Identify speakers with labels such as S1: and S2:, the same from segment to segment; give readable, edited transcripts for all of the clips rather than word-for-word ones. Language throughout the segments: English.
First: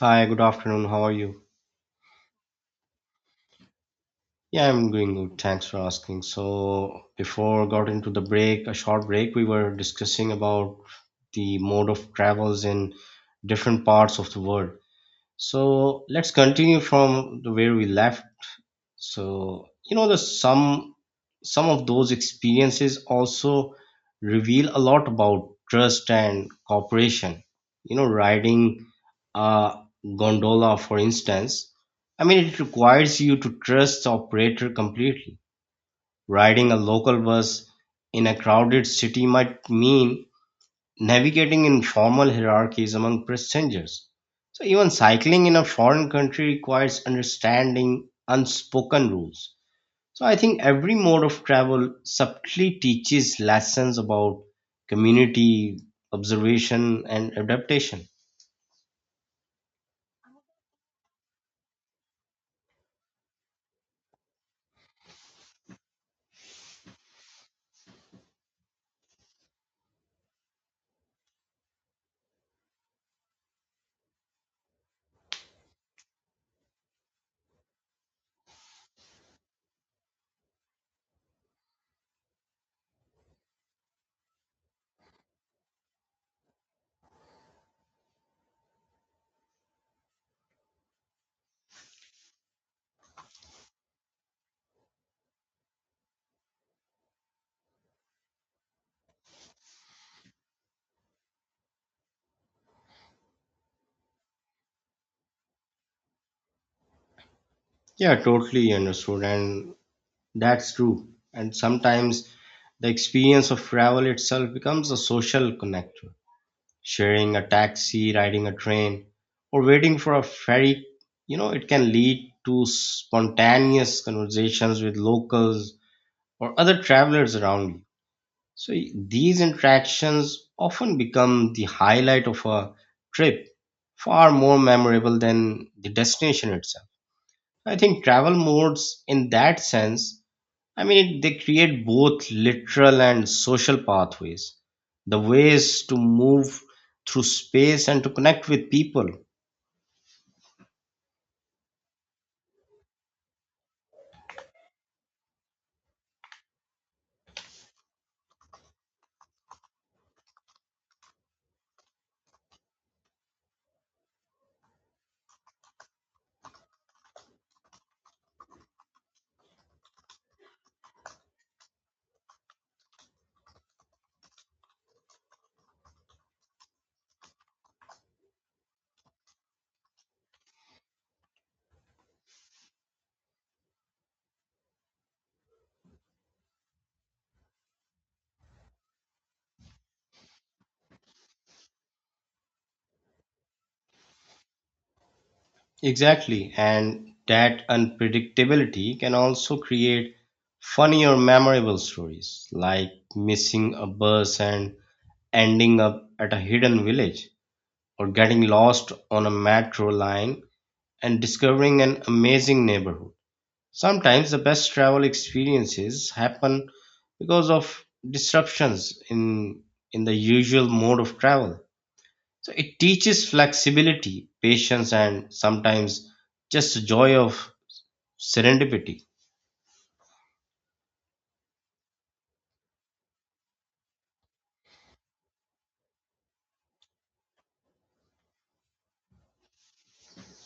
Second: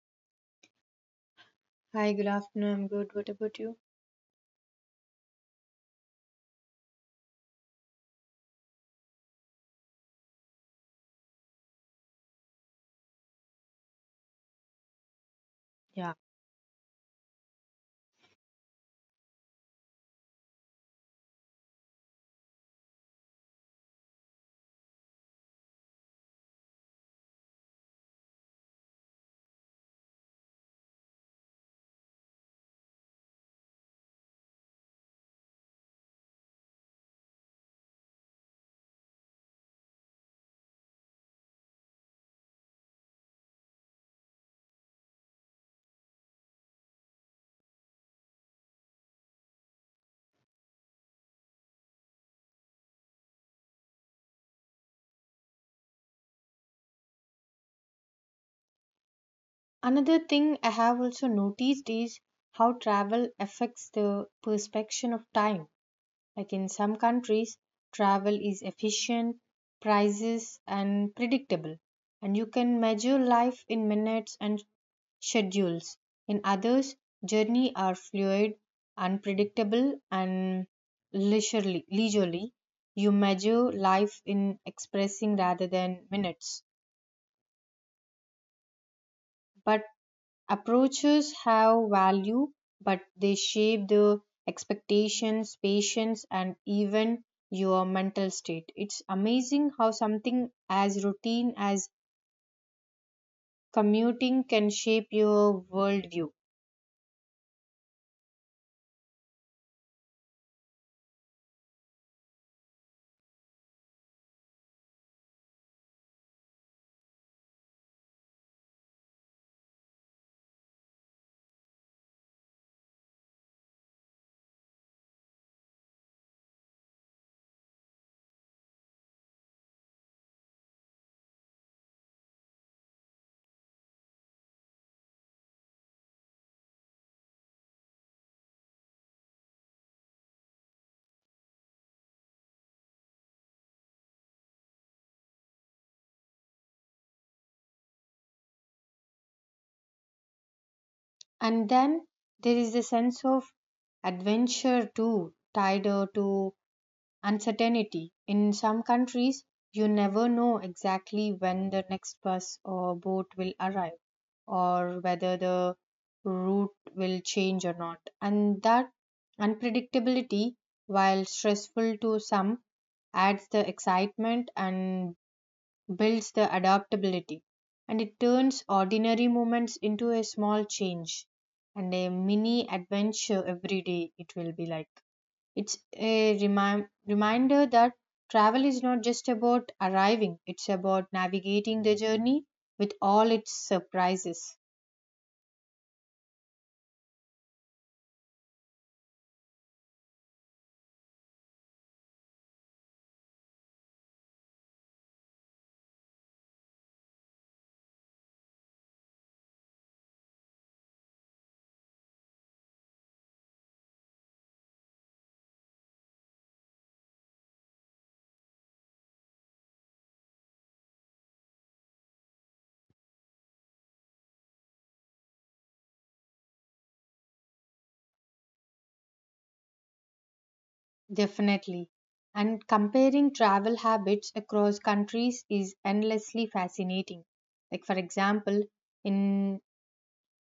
S1: Hi, good afternoon. How are you?
S2: Hi, good afternoon. I'm good. What about you?
S1: Yeah, I'm doing good. Thanks for asking. So, before got into the break, a short break, we were discussing about the mode of travels in different parts of the world. So,
S2: Yeah.
S1: let's continue from the where we left So the some of those experiences also reveal a lot about trust and cooperation, riding a gondola for instance. I mean, it requires you to trust the operator completely. Riding a local bus in a crowded city might mean navigating informal hierarchies among passengers. So even cycling in a foreign country requires understanding unspoken rules. So I think every mode of travel subtly teaches lessons about community, observation, and adaptation.
S2: Another thing I have also noticed is how travel affects the perception of time. Like in some countries, travel is efficient, prices and predictable, and you can measure life in minutes and schedules. In others, journey are fluid, unpredictable and leisurely. You measure life in expressing rather than minutes. But approaches have value, but they shape the expectations, patience, and even your mental state. It's amazing how something as routine as commuting can shape your worldview.
S1: Yeah, totally understood. And that's true. And sometimes the experience of travel itself becomes a social connector. Sharing a taxi, riding a train, or waiting for a ferry, it can lead to spontaneous conversations with locals or other travelers around you. So these interactions often become the highlight of a trip, far more memorable than the destination itself. I think travel modes, in that sense, they create both literal and social pathways, the ways to move through space and to connect with people.
S2: And then there is a sense of adventure too, tied to uncertainty. In some countries, you never know exactly when the next bus or boat will arrive, or whether the route will change or not. And that unpredictability, while stressful to some, adds the excitement and builds the adaptability. And it turns ordinary moments into a small change and a mini adventure every day, it will be like. It's a reminder that travel is not just about arriving, it's about navigating the journey with all its surprises.
S1: Exactly. And that unpredictability can also create funny or memorable stories, like missing a bus and ending up at a hidden village, or getting lost on a metro line and discovering an amazing neighborhood. Sometimes the best travel experiences happen because of disruptions in the usual mode of travel. So it teaches flexibility, patience, and sometimes just the joy of serendipity.
S2: Definitely. And comparing travel habits across countries is endlessly fascinating. Like, for example, in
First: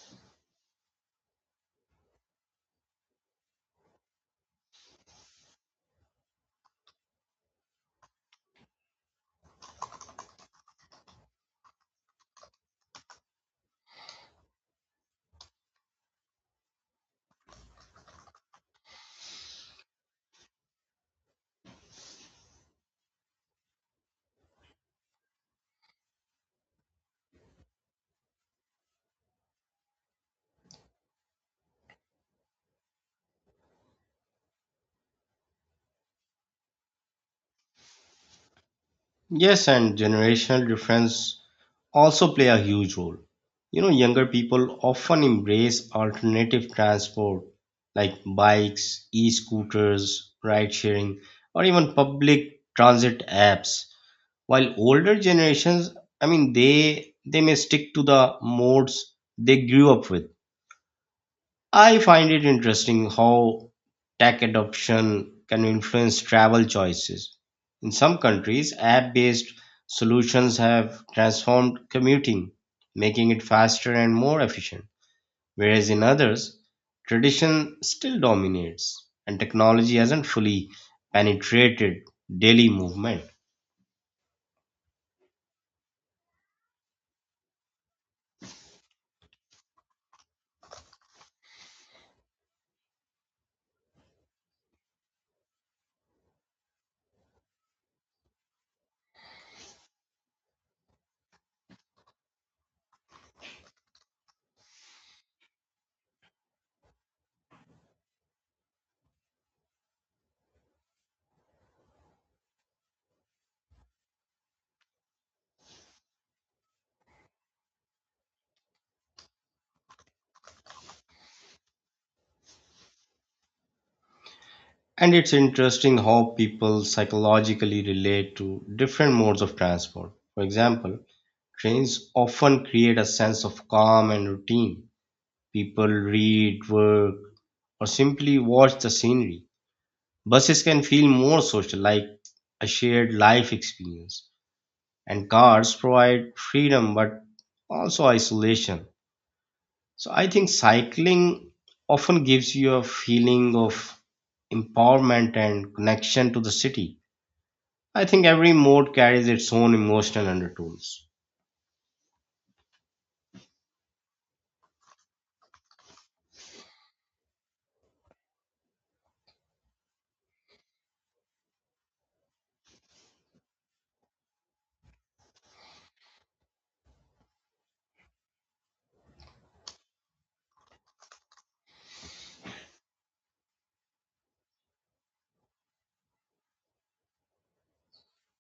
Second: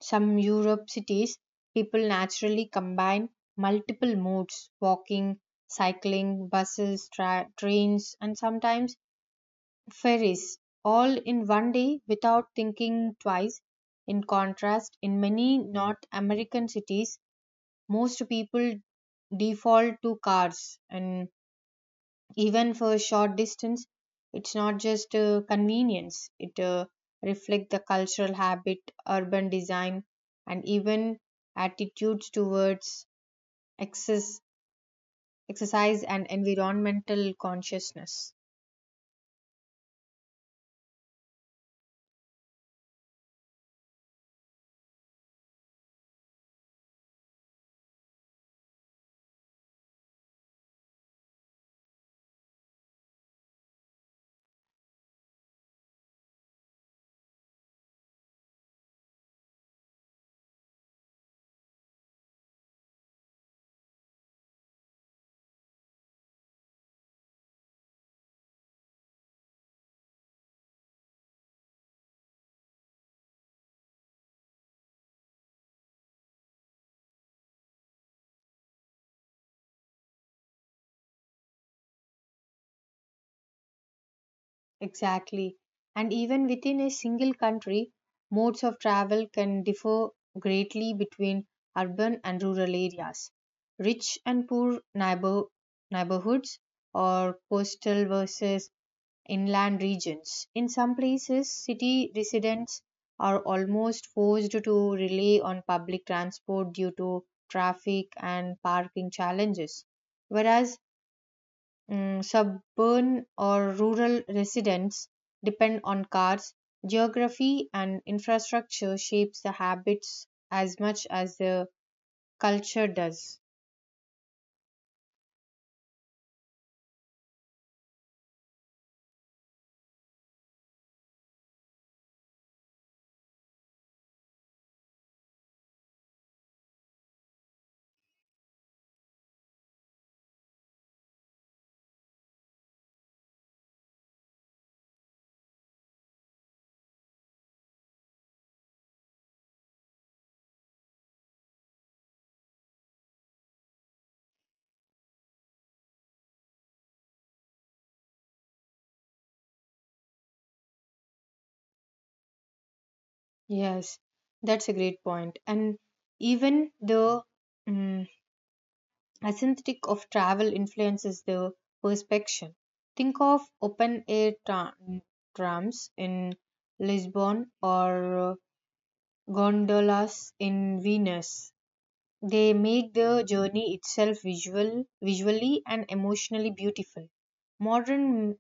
S2: some Europe cities, people naturally combine multiple modes walking, cycling, buses, trains, and sometimes ferries, all in one day without thinking twice. In contrast, in many North American cities, most people default to cars, and even for a short distance, it's not just convenience, it reflects the cultural habit, urban design, and even attitudes towards excess, exercise and environmental consciousness.
S1: Yes, and generational difference also play a huge role. You know, younger people often embrace alternative transport like bikes, e-scooters, ride sharing, or even public transit apps. While older generations, I mean, they may stick to the modes they grew up with. I find it interesting how tech adoption can influence travel choices. In some countries, app based solutions have transformed commuting, making it faster and more efficient, whereas in others, tradition still dominates and technology hasn't fully penetrated daily movement.
S2: Exactly. And even within a single country, modes of travel can differ greatly between urban and rural areas. Rich and poor neighbor, Neighborhoods or coastal versus inland regions. In some places, city residents are almost forced to rely on public transport due to traffic and parking challenges, whereas suburban or rural residents depend on cars. Geography and infrastructure shapes the habits as much as the culture does.
S1: And it's interesting how people psychologically relate to different modes of transport. For example, trains often create a sense of calm and routine. People read, work, or simply watch the scenery. Buses can feel more social, like a shared life experience. And cars provide freedom but also isolation. So I think cycling often gives you a feeling of empowerment and connection to the city. I think every mode carries its own emotional undertones.
S2: Yes, that's a great point. And even the mm aesthetic of travel influences the perception. Think of open air trams in Lisbon or uh, gondolas in Venice. They make the journey itself visually and emotionally beautiful. Modern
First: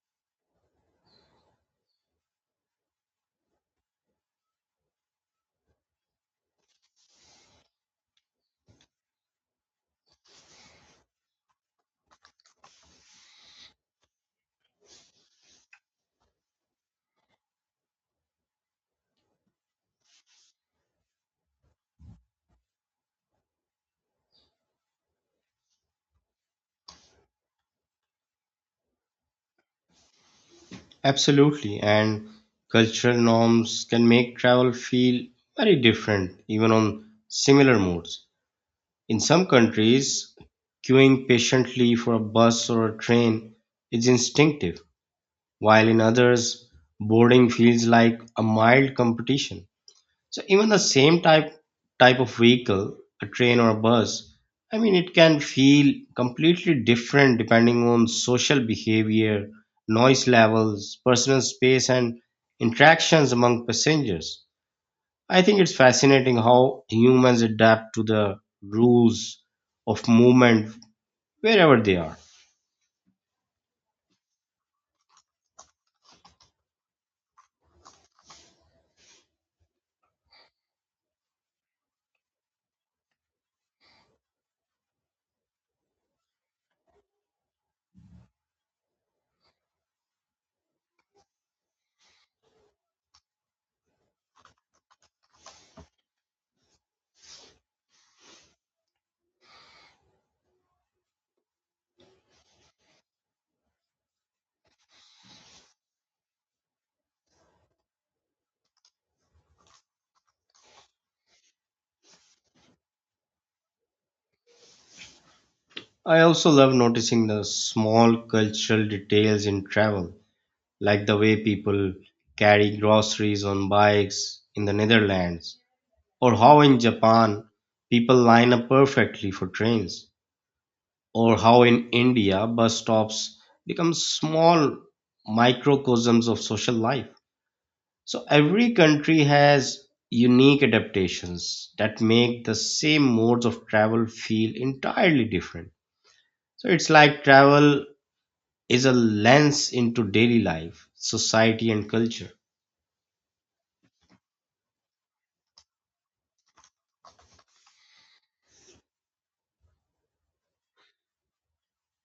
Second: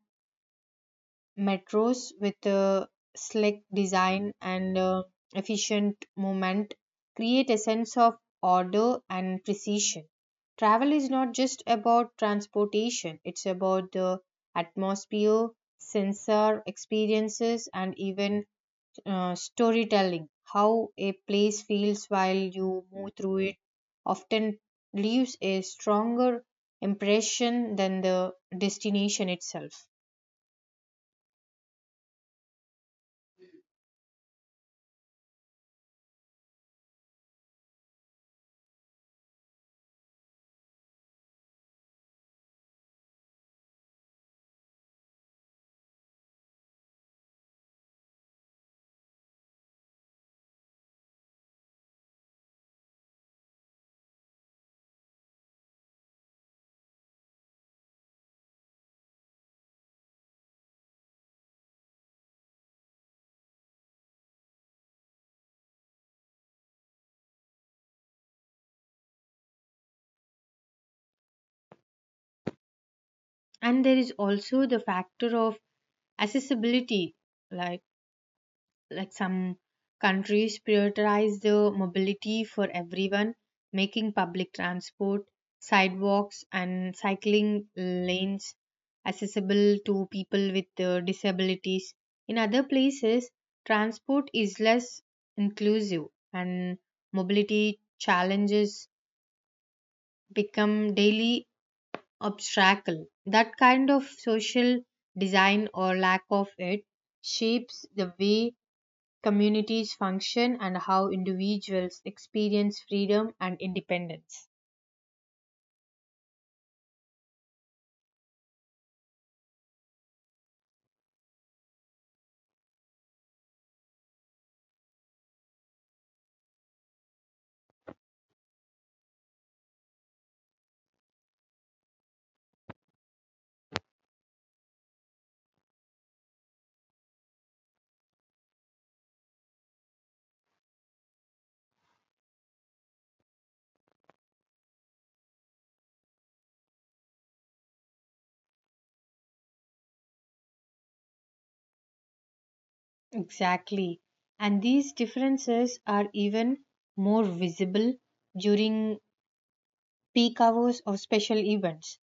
S2: metros with a slick design and efficient movement create a sense of order and precision. Travel is not just about transportation, it's about the atmosphere, sensor experiences, and even storytelling, how a place feels while you move through it, often leaves a stronger impression than the destination itself.
S1: Absolutely, and cultural norms can make travel feel very different, even on similar modes. In some countries, queuing patiently for a bus or a train is instinctive, while in others, boarding feels like a mild competition. So even the same type of vehicle, a train or a bus, I mean it can feel completely different depending on social behavior, noise levels, personal space and interactions among passengers. I think it's fascinating how humans adapt to the rules of movement wherever they are.
S2: And there is also the factor of accessibility, like like some countries prioritize the mobility for everyone, making public transport, sidewalks and cycling lanes accessible to people with disabilities. In other places transport is less inclusive, and mobility challenges become daily obstacle. That kind of social design or lack of it shapes the way communities function and how individuals experience freedom and independence.
S1: I also love noticing the small cultural details in travel, like the way people carry groceries on bikes in the Netherlands, or how in Japan people line up perfectly for trains, or how in India bus stops become small microcosms of social life. So every country has unique adaptations that make the same modes of travel feel entirely different. So it's like travel is a lens into daily life, society, and culture.
S2: Exactly. And these differences are even more visible during peak hours of special events.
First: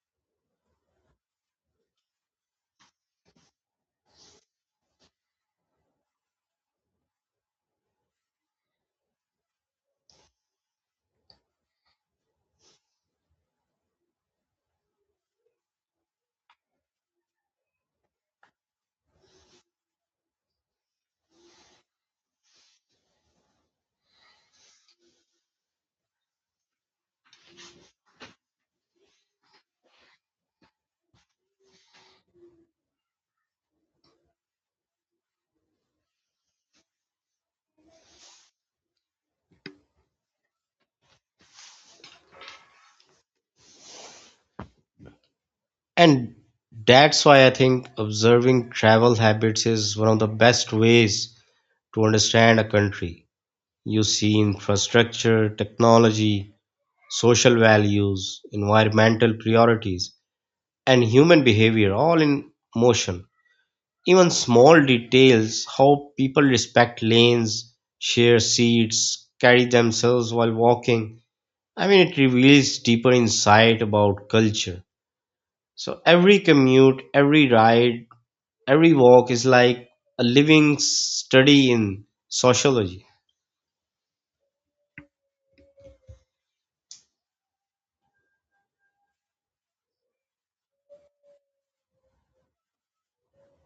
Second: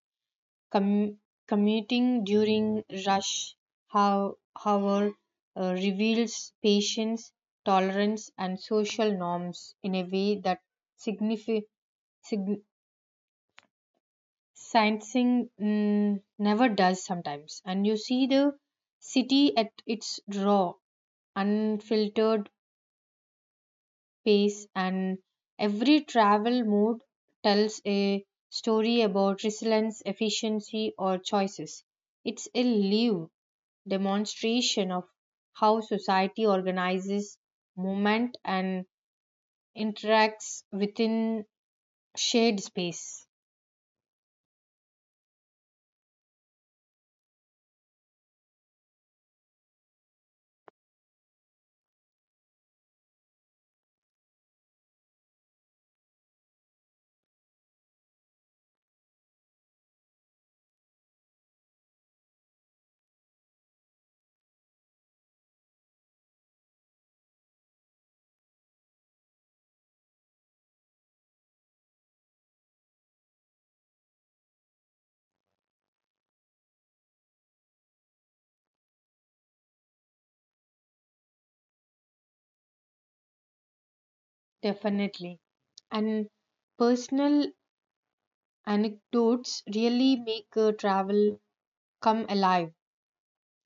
S2: Com- Commuting during rush hou- hour reveals patience, tolerance, and social norms in a way that signifi- sig- sightseeing never does sometimes, and you see the city at its raw, unfiltered pace. And every travel mode tells a story about resilience, efficiency or choices. It's a live demonstration of how society organizes movement and interacts within shared space.
S1: And that's why I think observing travel habits is one of the best ways to understand a country. You see infrastructure, technology, social values, environmental priorities, and human behavior all in motion. Even small details, how people respect lanes, share seats, carry themselves while walking. I mean, it reveals deeper insight about culture. So every commute, every ride, every walk is like a living study in sociology.
S2: Definitely. And personal anecdotes really make travel come alive.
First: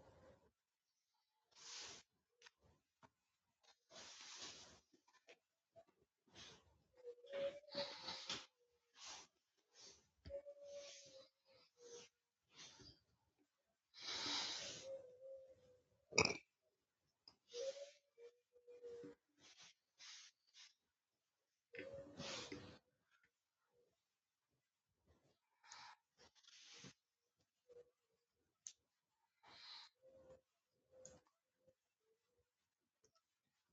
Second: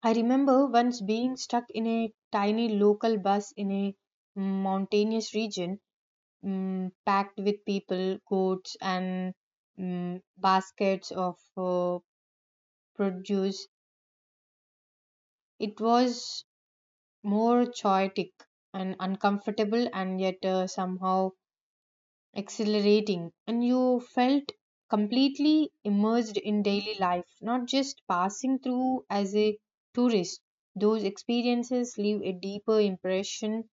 S2: I remember once being stuck in a tiny local bus in a mountainous region, packed with people, goats, and baskets of produce. It was more chaotic and uncomfortable, and yet somehow exhilarating, and you felt completely immersed in daily life, not just passing through as a tourist. Those experiences leave a deeper impression,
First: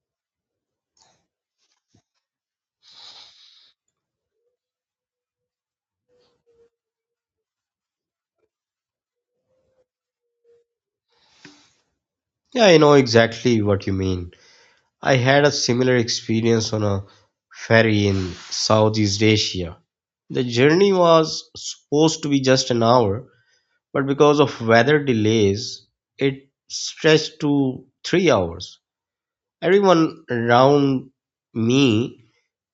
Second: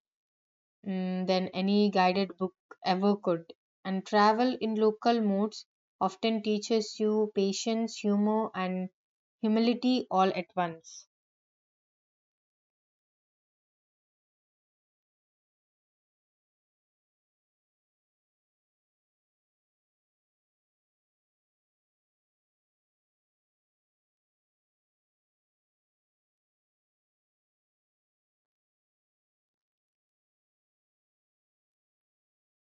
S2: than any guided book ever could. And travel in local modes often teaches you patience, humor, and humility all at once.
S1: Yeah, I know exactly what you mean. I had a similar experience on a ferry in Southeast Asia. The journey was supposed to be just an hour, but because of weather delays, it stretched to 3 hours. Everyone around me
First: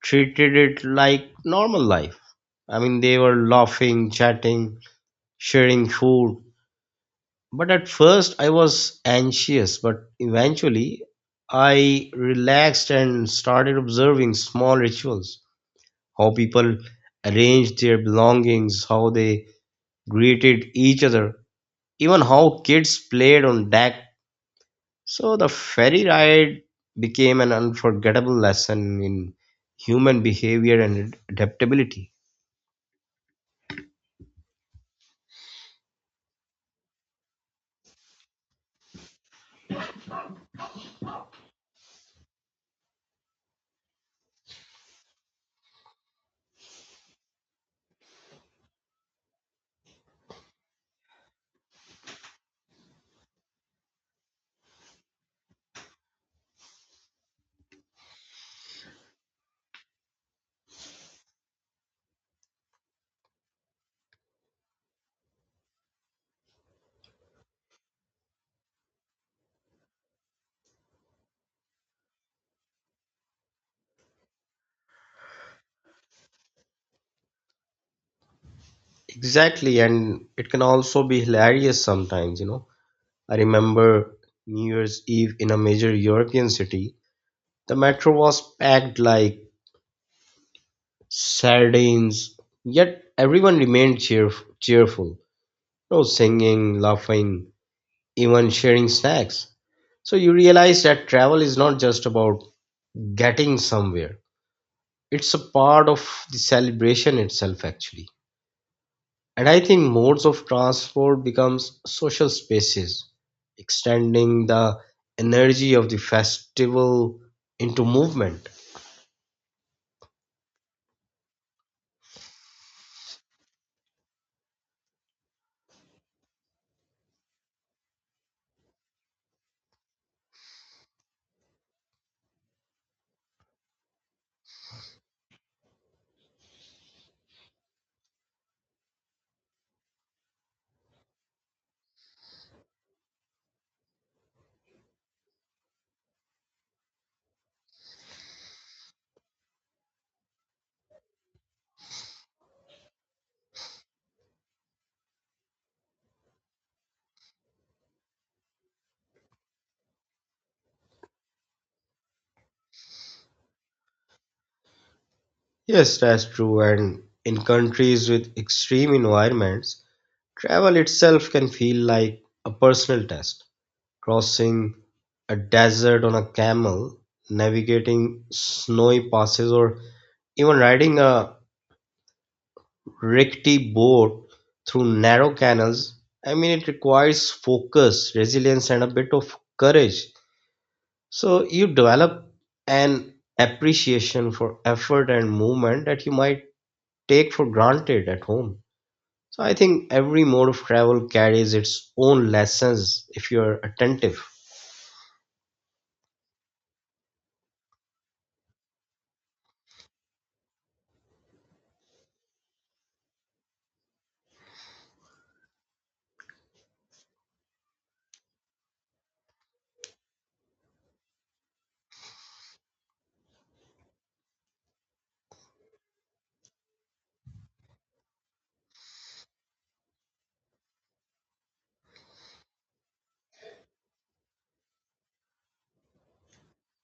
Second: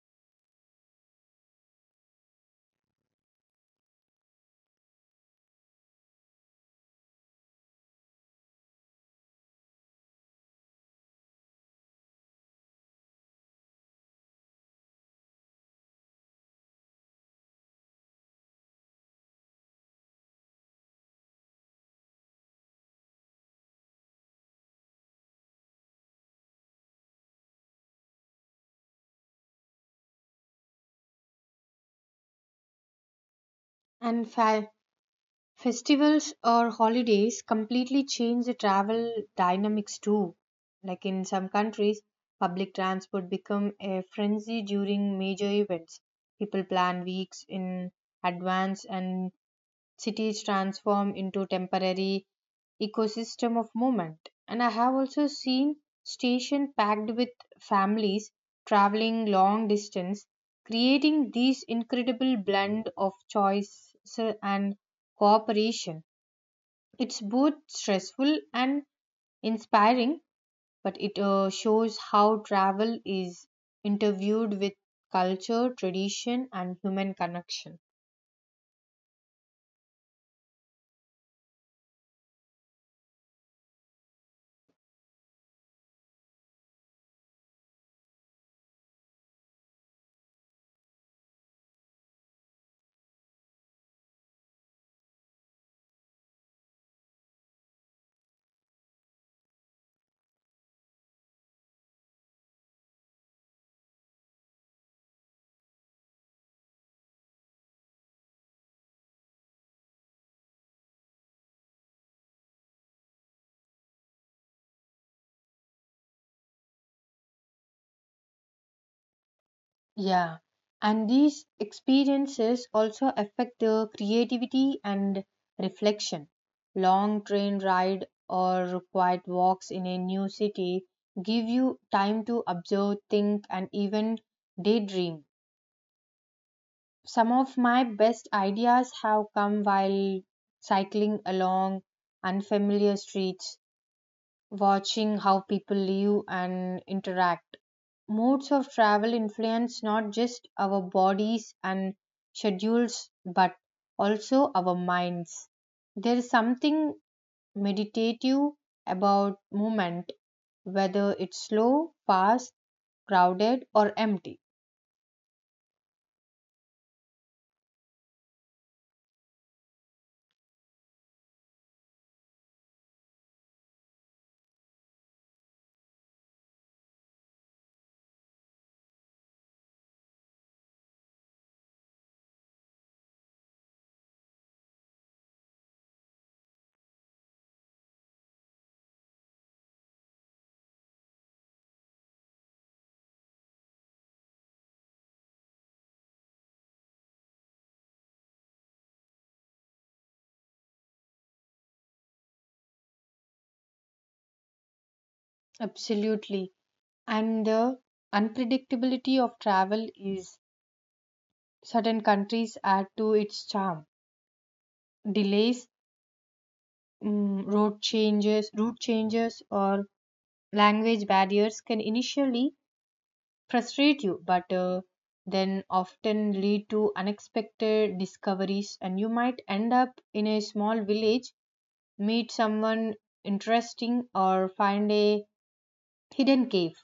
S1: treated it like normal life. I mean, they were laughing, chatting, sharing food. But at first, I was anxious, but eventually, I relaxed and started observing small rituals, how people arranged their belongings, how they greeted each other, even how kids played on deck. So, the ferry ride became an unforgettable lesson in human behavior and adaptability.
S2: And fa- Festivals or holidays completely change the travel dynamics too. Like in some countries, public transport become a frenzy during major events. People plan weeks in advance, and cities transform into temporary ecosystem of movement. And I have also seen station packed with families traveling long distance, creating this incredible blend of choice and cooperation. It's both stressful and inspiring, but it shows how travel is interviewed with culture, tradition and human connection.
S1: Exactly, and it can also be hilarious sometimes, you know. I remember New Year's Eve in a major European city. The metro was packed like sardines, yet everyone remained cheerful. No singing, laughing, even sharing snacks. So you realize that travel is not just about getting somewhere, it's a part of the celebration itself, actually. And I think modes of transport becomes social spaces, extending the energy of the festival into movement.
S2: Yeah, and these experiences also affect the creativity and reflection. Long train ride or quiet walks in a new city give you time to observe, think, and even daydream. Some of my best ideas have come while cycling along unfamiliar streets, watching how people live and interact. Modes of travel influence not just our bodies and schedules, but also our minds. There is something meditative about movement, whether it's slow, fast, crowded, or empty.
S1: Yes, that's true. And in countries with extreme environments, travel itself can feel like a personal test. Crossing a desert on a camel, navigating snowy passes, or even riding a rickety boat through narrow canals, I mean, it requires focus, resilience, and a bit of courage. So you develop an appreciation for effort and movement that you might take for granted at home. So I think every mode of travel carries its own lessons if you are attentive.
S2: Absolutely. And the unpredictability of travel is certain countries add to its charm. Delays, route changes, or language barriers can initially frustrate you, but then often lead to unexpected discoveries, and you might end up in a small village, meet someone interesting, or find a hidden cave.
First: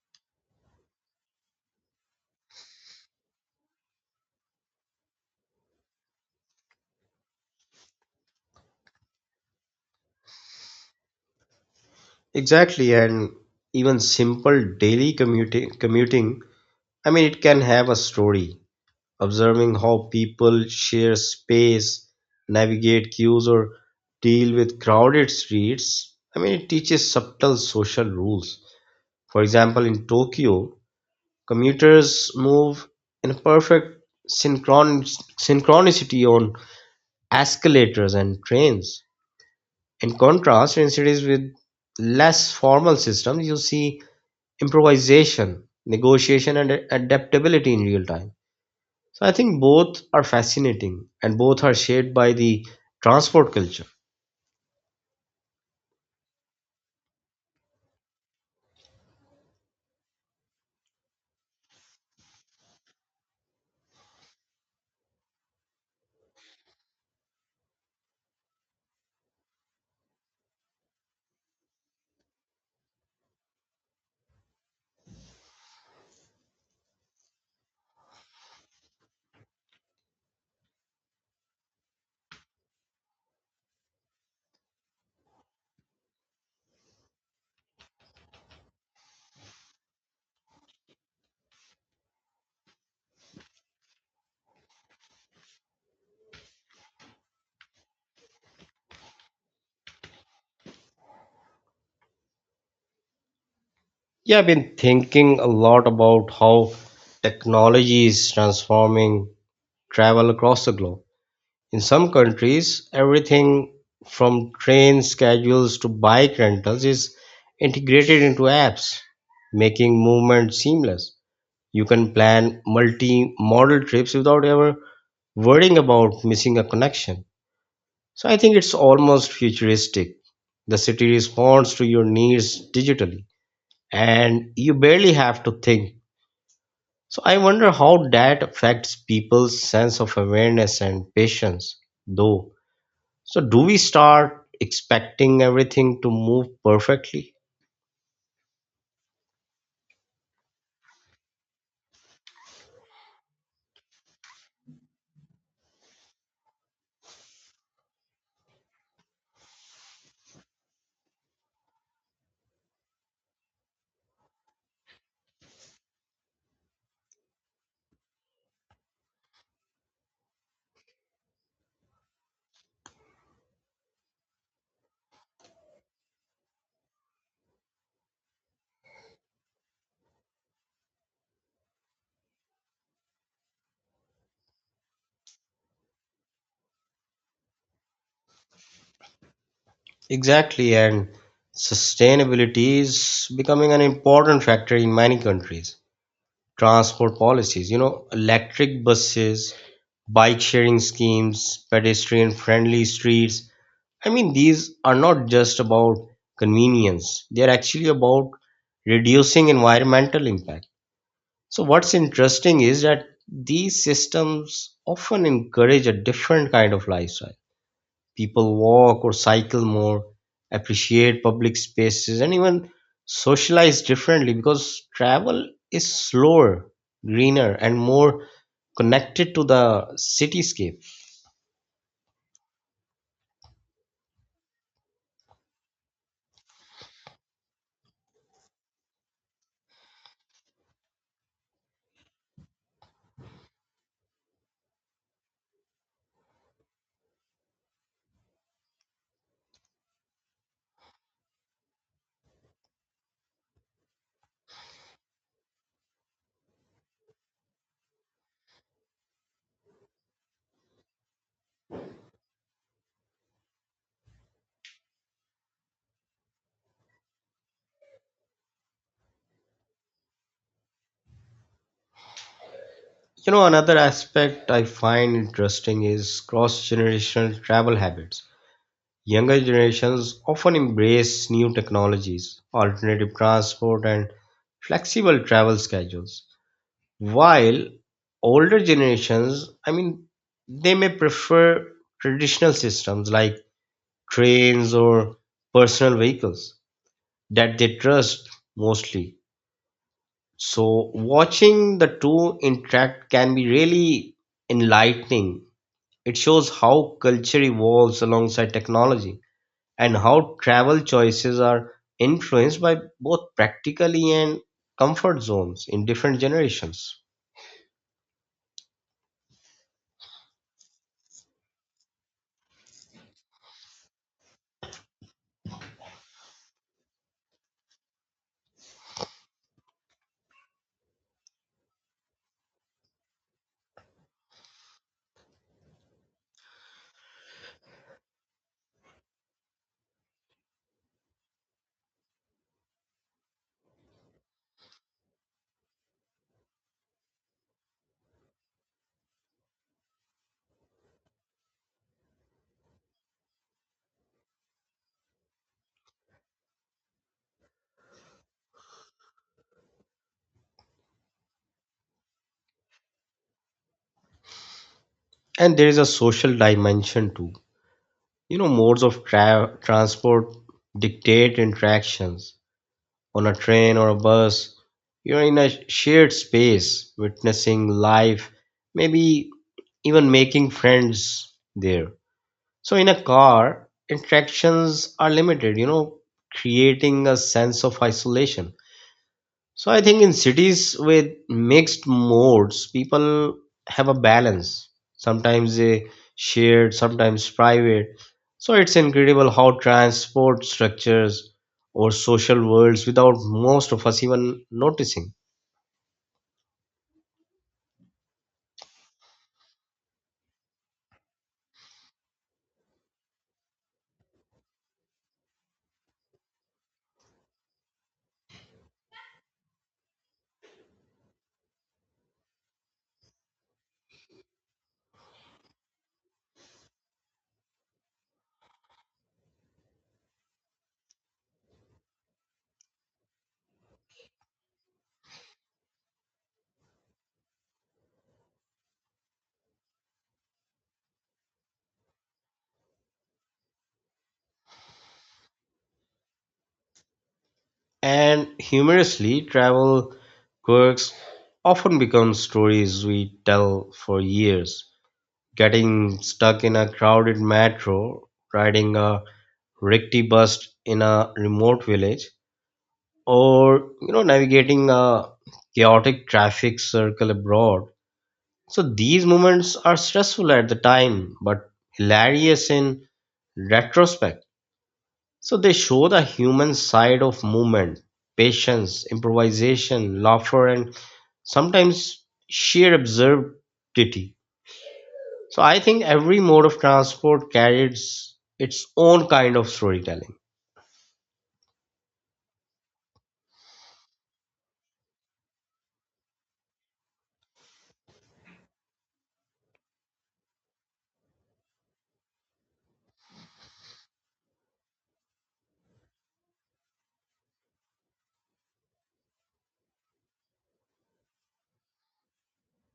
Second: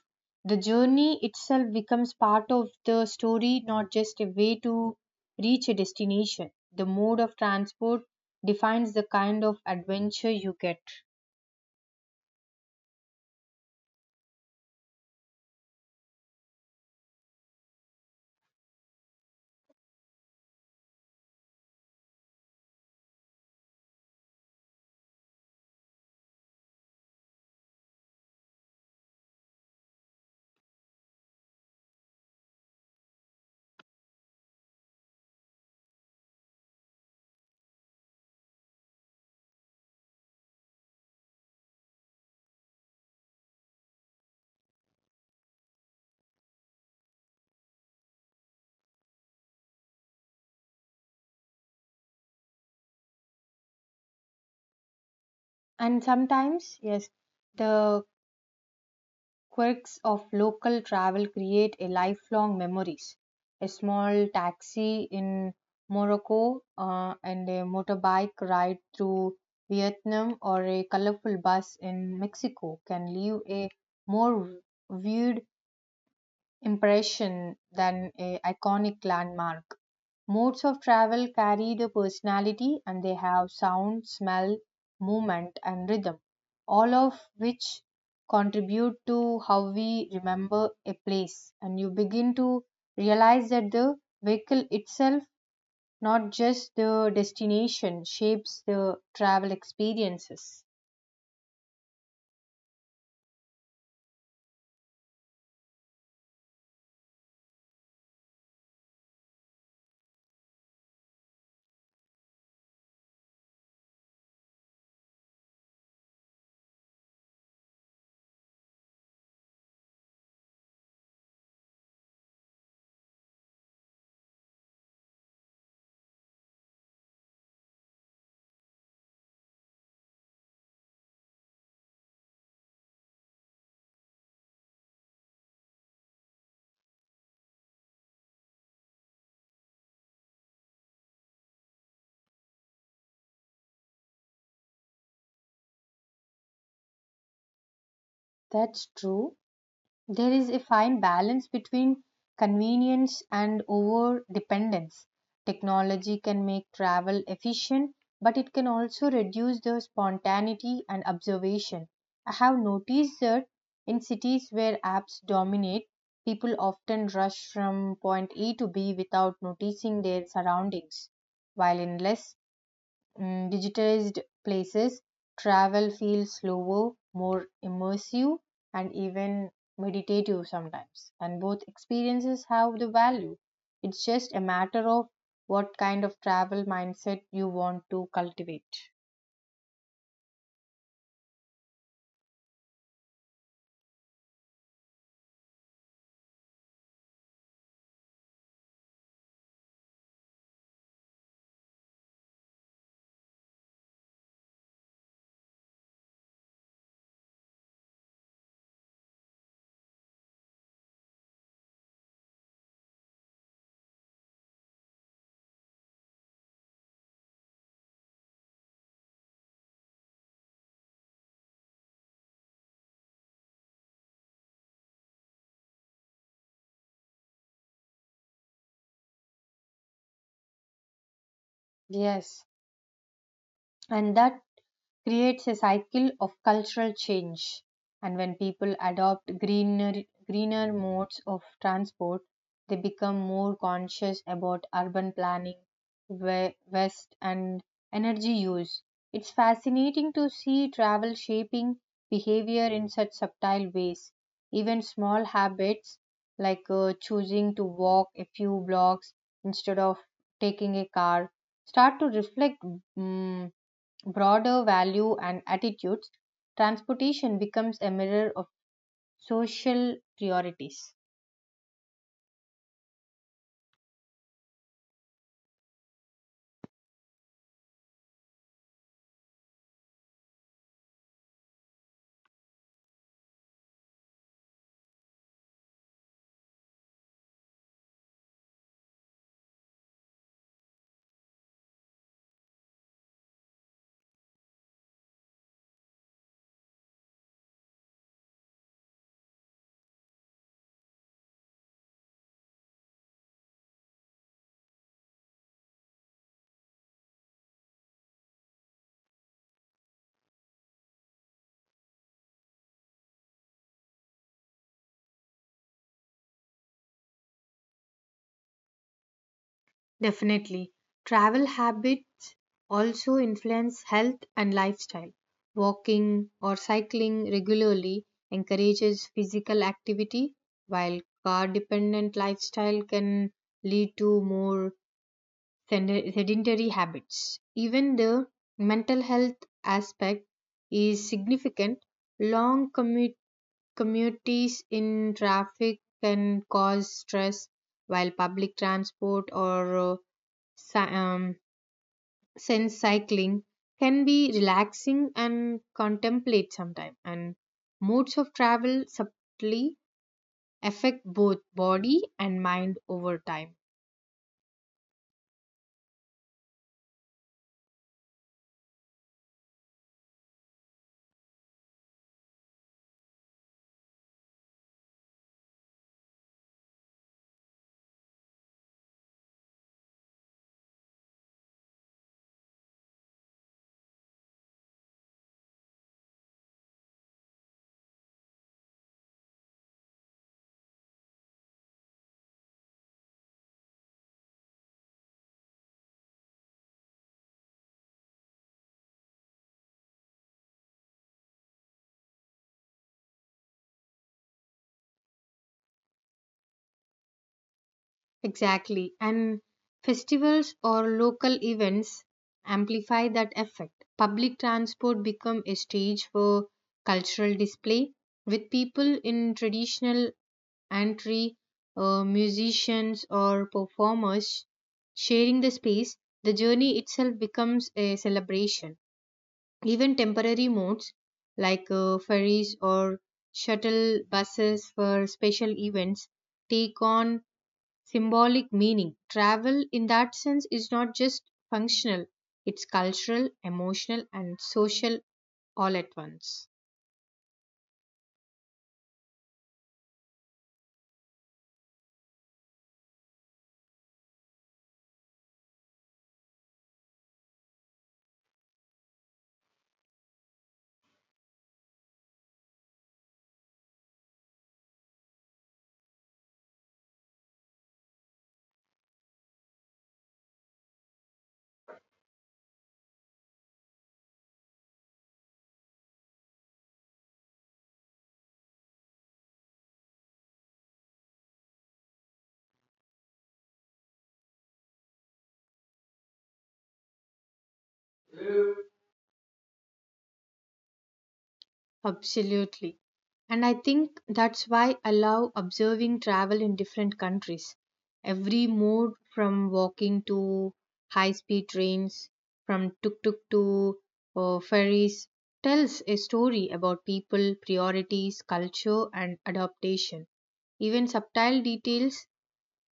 S2: The journey itself becomes part of the story, not just a way to reach a destination. The mode of transport defines the kind of adventure you get.
S1: Exactly, and even simple daily commuting, I mean, it can have a story. Observing how people share space, navigate queues, or deal with crowded streets, I mean, it teaches subtle social rules. For example, in Tokyo, commuters move in a perfect synchron- synchronicity on escalators and trains. In contrast, in cities with less formal systems, you see improvisation, negotiation, and adaptability in real time. So I think both are fascinating and both are shaped by the transport culture.
S2: And sometimes, yes, the quirks of local travel create a lifelong memories. A small taxi in Morocco and a motorbike ride through Vietnam or a colorful bus in Mexico can leave a more vivid impression than a iconic landmark. Modes of travel carry the personality, and they have sound, smell, movement, and rhythm, all of which contribute to how we remember a place. And you begin to realize that the vehicle itself, not just the destination, shapes the travel experiences.
S1: Yeah, I've been thinking a lot about how technology is transforming travel across the globe. In some countries, everything from train schedules to bike rentals is integrated into apps, making movement seamless. You can plan multi modal trips without ever worrying about missing a connection. So I think it's almost futuristic. The city responds to your needs digitally and you barely have to think. So I wonder how that affects people's sense of awareness and patience, though. So do we start expecting everything to move perfectly?
S2: That's true. There is a fine balance between convenience and over dependence. Technology can make travel efficient, but it can also reduce the spontaneity and observation. I have noticed that in cities where apps dominate, people often rush from point A to B without noticing their surroundings, while in less digitized places, travel feels slower, more immersive, and even meditative sometimes. And both experiences have the value. It's just a matter of what kind of travel mindset you want to cultivate.
S1: Exactly, and sustainability is becoming an important factor in many countries. Transport policies, you know, electric buses, bike sharing schemes, pedestrian friendly streets. I mean, these are not just about convenience, they are actually about reducing environmental impact. So, what's interesting is that these systems often encourage a different kind of lifestyle. People walk or cycle more, appreciate public spaces, and even socialize differently because travel is slower, greener, and more connected to the cityscape.
S2: Yes, and that creates a cycle of cultural change. And when people adopt greener modes of transport, they become more conscious about urban planning, waste, and energy use. It's fascinating to see travel shaping behavior in such subtle ways. Even small habits like choosing to walk a few blocks instead of taking a car start to reflect mm broader value and attitudes. Transportation becomes a mirror of social priorities.
S1: You know, another aspect I find interesting is cross generational travel habits. Younger generations often embrace new technologies, alternative transport, and flexible travel schedules, while older generations, I mean, they may prefer traditional systems like trains or personal vehicles that they trust mostly. So, watching the two interact can be really enlightening. It shows how culture evolves alongside technology and how travel choices are influenced by both practically and comfort zones in different generations.
S2: Definitely. Travel habits also influence health and lifestyle. Walking or cycling regularly encourages physical activity, while car dependent lifestyle can lead to more sedentary habits. Even the mental health aspect is significant. Long commute Commutes in traffic can cause stress, while public transport or cy- sense cycling can be relaxing and contemplate sometimes. And modes of travel subtly affect both body and mind over time.
S1: And there is a social dimension too. You know, modes of transport dictate interactions on a train or a bus. You're in a shared space, witnessing life, maybe even making friends there. So in a car, interactions are limited, you know, creating a sense of isolation. So I think in cities with mixed modes, people have a balance. Sometimes they shared, sometimes private. So it's incredible how transport structures or social worlds without most of us even noticing.
S2: Exactly. And festivals or local events amplify that effect. Public transport become a stage for cultural display, with people in traditional entry, musicians or performers sharing the space. The journey itself becomes a celebration. Even temporary modes like ferries or shuttle buses for special events take on symbolic meaning. Travel, in that sense, is not just functional, it's cultural, emotional, and social all at once.
S1: And humorously, travel quirks often become stories we tell for years, getting stuck in a crowded metro, riding a rickety bus in a remote village, or you know navigating a chaotic traffic circle abroad. So these moments are stressful at the time, but hilarious in retrospect. So they show the human side of movement, patience, improvisation, laughter, and sometimes sheer absurdity. So I think every mode of transport carries its own kind of storytelling.
S2: Absolutely. And I think that's why I love observing travel in different countries. Every mode from walking to high speed trains, from tuk tuk to ferries, tells a story about people, priorities, culture, and adaptation. Even subtle details,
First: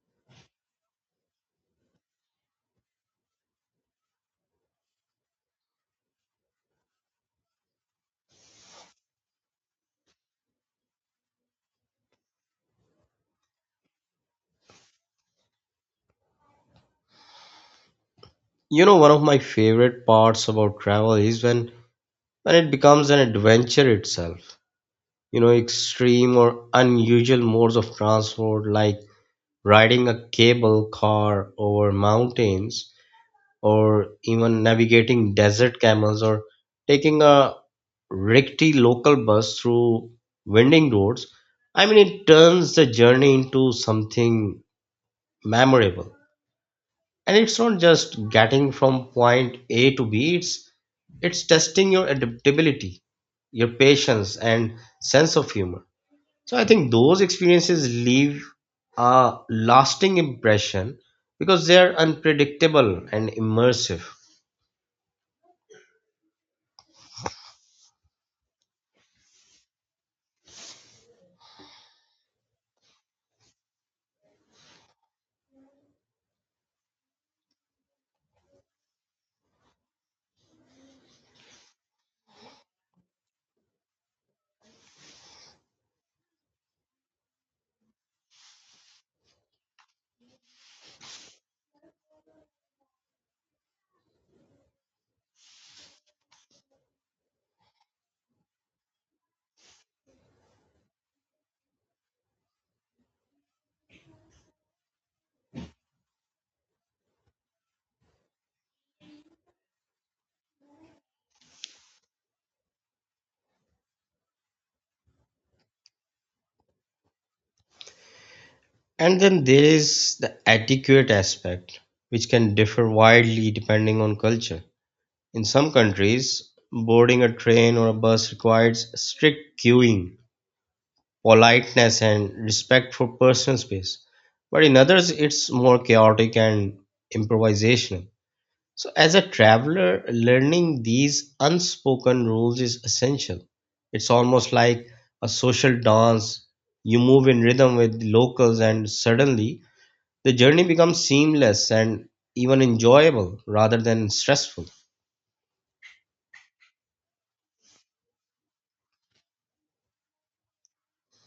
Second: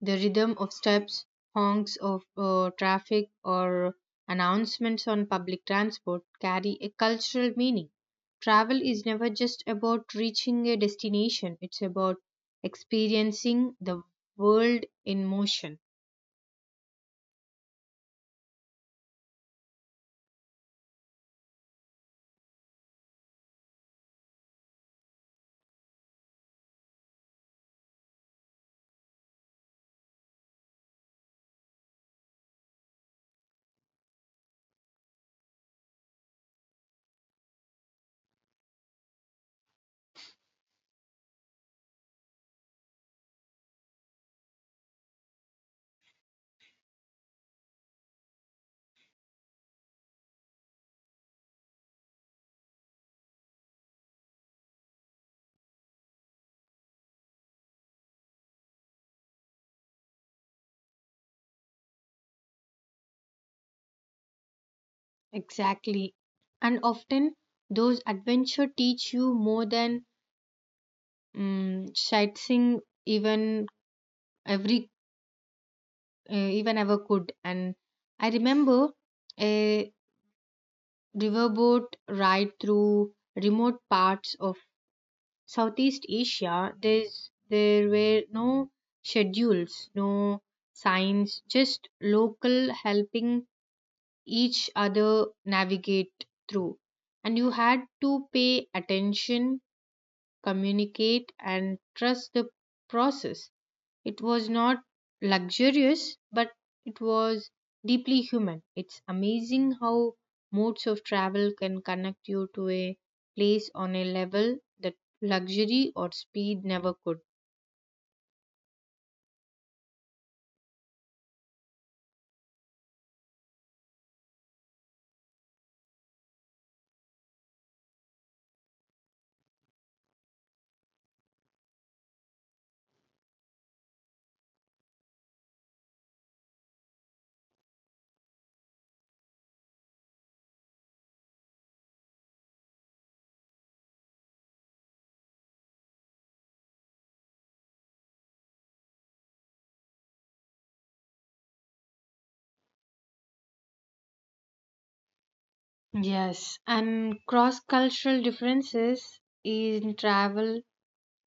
S2: the rhythm of steps, honks of traffic, or announcements on public transport carry a cultural meaning. Travel is never just about reaching a destination, it's about experiencing the world in motion.
S1: You know, one of my favorite parts about travel is when it becomes an adventure itself. You know, extreme or unusual modes of transport like riding a cable car over mountains or even navigating desert camels or taking a rickety local bus through winding roads. I mean, it turns the journey into something memorable. And it's not just getting from point A to B, it's testing your adaptability, your patience and sense of humor. So I think those experiences leave a lasting impression because they are unpredictable and immersive.
S2: Exactly. And often, those adventures teach you more than sightseeing even every even ever could. And I remember a riverboat ride through remote parts of Southeast Asia. There were no schedules, no signs, just local helping each other navigate through. And you had to pay attention, communicate, and trust the process. It was not luxurious, but it was deeply human. It's amazing how modes of travel can connect you to a place on a level that luxury or speed never could.
S1: And then there is the etiquette aspect, which can differ widely depending on culture. In some countries, boarding a train or a bus requires strict queuing politeness and respect for personal space. But in others, it's more chaotic and improvisational. So, as a traveler, learning these unspoken rules is essential. It's almost like a social dance. You move in rhythm with locals, and suddenly the journey becomes seamless and even enjoyable rather than stressful.
S2: Yes, and cross cultural differences in travel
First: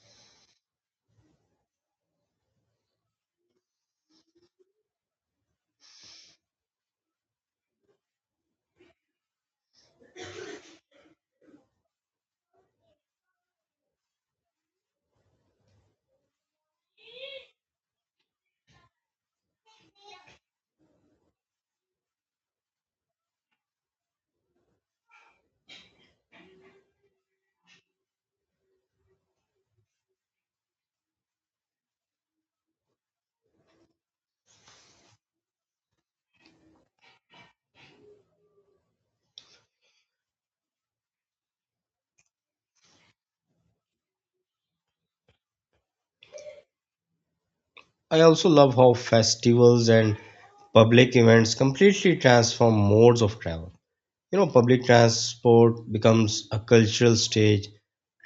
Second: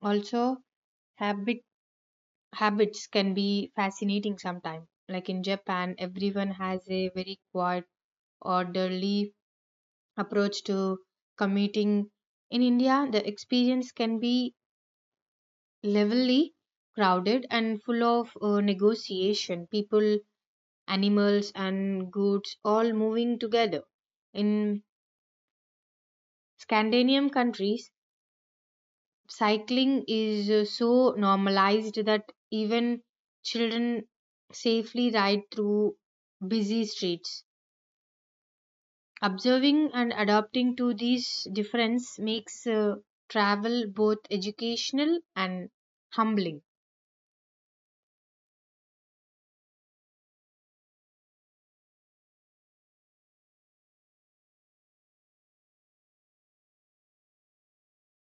S2: also habit habits can be fascinating sometimes. Like in Japan, everyone has a very quiet, orderly approach to commuting. In India, the experience can be levelly crowded and full of negotiation. People, animals, and goods all moving together. In Scandinavian countries, cycling is so normalized that even children safely ride through busy streets. Observing and adapting to these differences makes travel both educational and humbling.
S1: I also love how festivals and public events completely transform modes of travel. You know, public transport becomes a cultural stage.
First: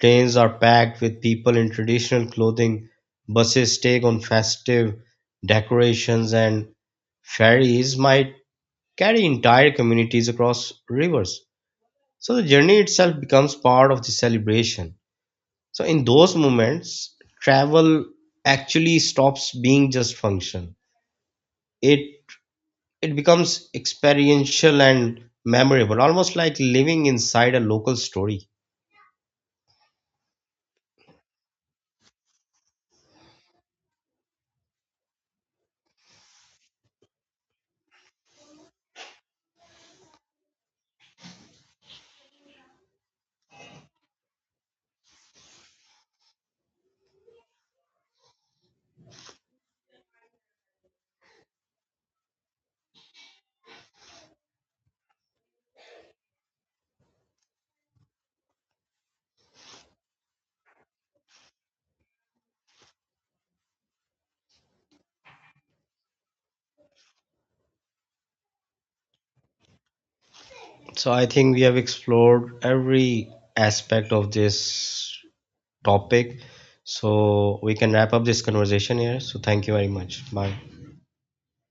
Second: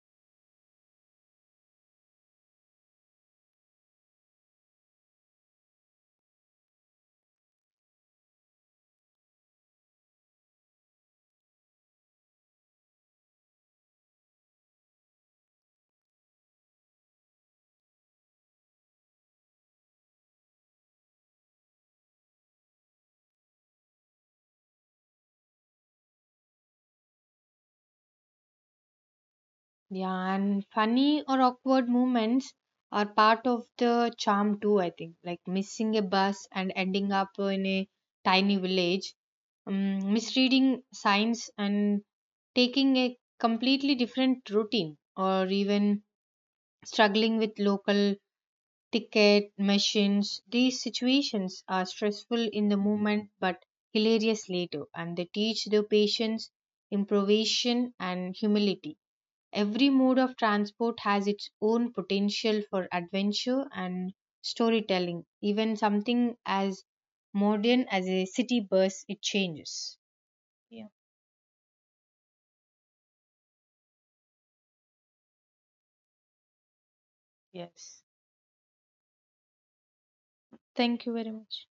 S1: Trains are packed with people in traditional clothing, buses take on festive decorations, and ferries might carry entire communities across rivers. So the journey itself becomes part of the celebration. So in those moments, travel actually stops being just function. It it becomes experiential and memorable, almost like living inside a local story.
S2: Yeah, and funny or awkward moments are part of the charm too, I think. Like missing a bus and ending up in a tiny village, misreading signs and taking a completely different routine, or even struggling with local ticket machines. These situations are stressful in the moment but hilarious later, and they teach the patience, improvisation, and humility. Every mode of transport has its own potential for adventure and storytelling. Even something as modern as a city bus, it changes. Yeah.
S1: So I think we have explored every aspect of this topic. So we can
S2: Yes.
S1: wrap up this conversation here. So thank you very much. Bye.
S2: Thank you very much.